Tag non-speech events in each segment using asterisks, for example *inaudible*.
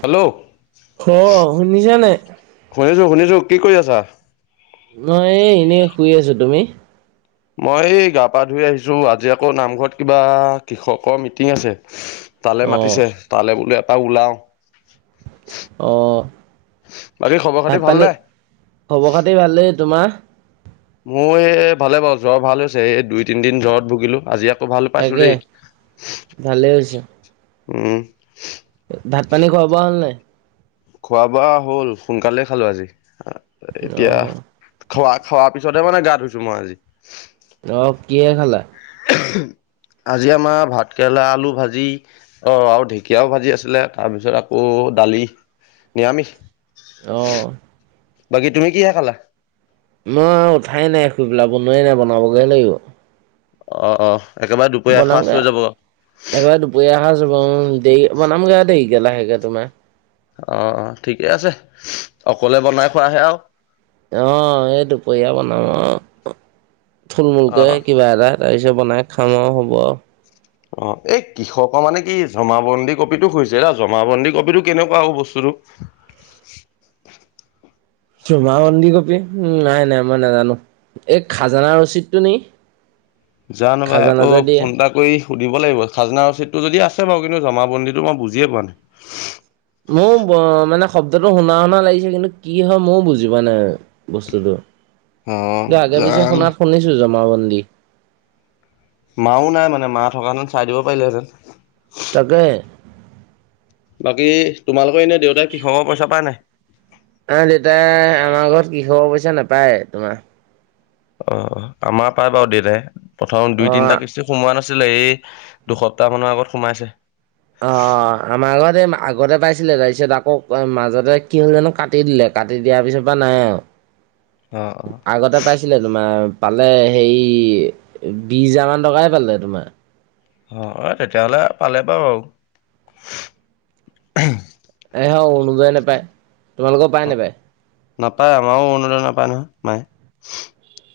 Hello অ শুনিছা নাই শুনিছো শুনিছো কি কৰি আছা মই এনেই শুই আছো তুমি মই এই গা পা ধুই আহিছো আজি আকৌ নামঘৰত কিবা কৃষকৰ মিটিং আছে তালে অ মাতিছে তালৈ বোলেো এটা ওলাও অ বাকী খবৰ খাতি ভাত পানী ভালনে? খবৰ খাতি ভাল দেই তোমাৰ মোৰ এই ভালে বাৰু জ্বৰ ভাল হৈছে এই দুই তিনিদিন জ্বৰত ভুগিলো আজি ত ভাল পাইছো তাকে দেই ভালেই হৈছে উম ভাত পানী খোৱা বোৱা হ'ল নাই খোৱা বোৱা হ'ল সোনকালে খালো আজি এতিয়া আহ খোৱা খোৱাৰ পিছতহে মানে গা ধুইছো মই আজি আহ কি খালা *unintelligible* আজি আমাৰ ভাত কেৰেলা আলু ভাজি অ আৰু ঢেকীয়াও ভাজি আছিলে তাৰপিছত আকৌ দালি নিৰামিষ অহ বাকী তুমি কিহে খালা ন উঠাই নাই শুই পেলা বনোৱাই নাই বনাবগে লাগিব অ অ একেবাৰে দুপৰীয়া এসাঁজ বনংগা হৈ যাব অ একবাৰে দুপৰীয়া অহাৰ উ দে বনাম গা দেৰি গেলাাহেগে তোমাৰ অ ঠিকে আছে অকলে বনাই খোৱাহে আৰু আহ এইটো পিয় বনামা থুল অ মূুলকে কিবা এটা তাৰপিছত বনাই খাম আৰু হ'ব আৰু অ এই কৃষকৰ মানে কি জমাাবন্দী কপ টো খুইছে এৰা জমাাবন্দী কপ টো কেনেকুৱা বস্তু আৰু জোমা মন্দি কপি উম নাই নাই মই নাজানো এই খাজানা ৰচিদটো নিে জানো বাই আকৌ ফোনটা কৰি সুধিব লাগিব খাজনা ৰচিদটো যদি আছে বাৰু কিন্তু জমাাবন্দীটো মই বুজিয়ে পোৱা নাই মও মানে শব্দটো শুনা শুনা লাগিছে কিন্তু কি হয় ময়ও বুজি প নাই বস্তুটো অ তই আগে পিছে জানো শুনাত শুনিছো জমাবন্দী মাও নাই মানে মা থকা যেতেন চাই দিব পাৰিলেহেঁতেন তাকে বাকী তোমালোকৰ এনে দেউতাই কৃষকৰ পইচা পাই নাই অ দেউতাই আমাৰ ঘৰত কৃষকৰ পইচা নাপায় তোমাৰ অ আমাৰ পাই বাৰু দেউতাই প্ৰথম অ দুই তিনিটা কিস্তি সোমোৱা নাছিল ছিলে এই দুসপ্তাহ মানৰ আগত সোমাইছে অ আমাৰ আগত এই আগতে পাইছিলে তাৰপিছত আকৌ মাজতে কি হল জানো কাটি দিলে কাটি দিয়াৰ পিছত পৰা নাই আৰু অ অ আগতে পাইছিলে তোমাৰ পালে হেৰি বিশ হোজাৰমানান টকাই পালে তোমাৰ অ তেতিয়াহলে পালে বাৰু আৰু এ হ অনুদয় নাপায় তোমালোকৰ পায় নাপায় নাপায় আমাৰো অৰোণোদয় নাপায় নহয় মায়ে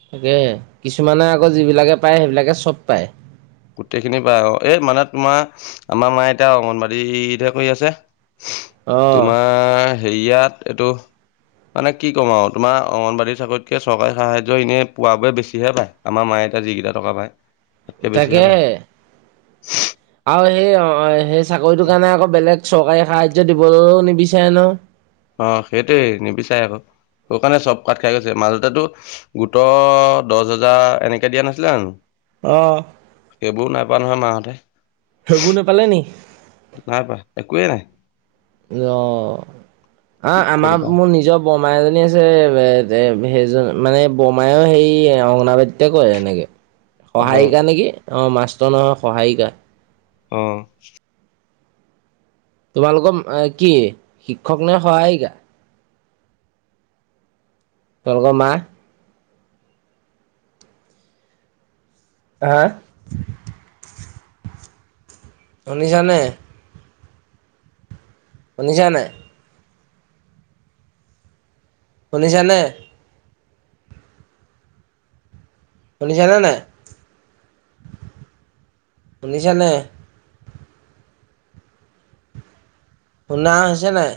তাকে কিছুমানে আকৌ যিবিলাকে পায় সেইবিলাকে চব পায় গোটেইখিনি পাই অ এই মানে তোমাৰ আমাৰ মা এতয়া অংগনবাদীতহে কৰি আছে অ তোমাৰ হেৰিয়াত এইটো মানে কি ক'ম আৰু তোাৰংগনবাড়ী চাকৰিতকে চৰকাৰী সাহায্য এনেই পোৱ বোৰে বেছিহে পায় আমাৰ মায়ে যিকেইটা টকা পায় তাতকে বেছিহে পায়। তাকেহে আৰু সেই অ সেই চাকৰিটোৰ কাৰণে আকৌ বেলেগ চৰকাৰে সাহায্য দিবলৈও নিবিচাৰে ন অ সেইটোৱে নিবিচাৰে আকৌ সেই কাৰণে চব কঠ খাই গৈছে মাজতেতো গোটৰ দহ হাজাৰ এনেকে দিয়া নাছিলে জানো অহ কোৱা নহয় মাহঁতে নি নাই পাই একোৱেই নাই অ কি আহ আমাৰ কৰিবা মোৰ নিজৰ বন্ মাই এজনী আছে এ সেইজন মানে বৰমায়েও সেই অগনাবাদীটে কৰে এনেকে অ', সহায়িকা নেকি অ মাষ্টৰ নহয় সহায়িকা অহ তোমালোকৰ কি শিক্ষক নে সহায়িকা তোমালোকৰ মা হা শুনিছানে শুনিছা নাই শুনিছা নে শুনিছানে নাই শুনিছা নে শুনা হৈছে নাই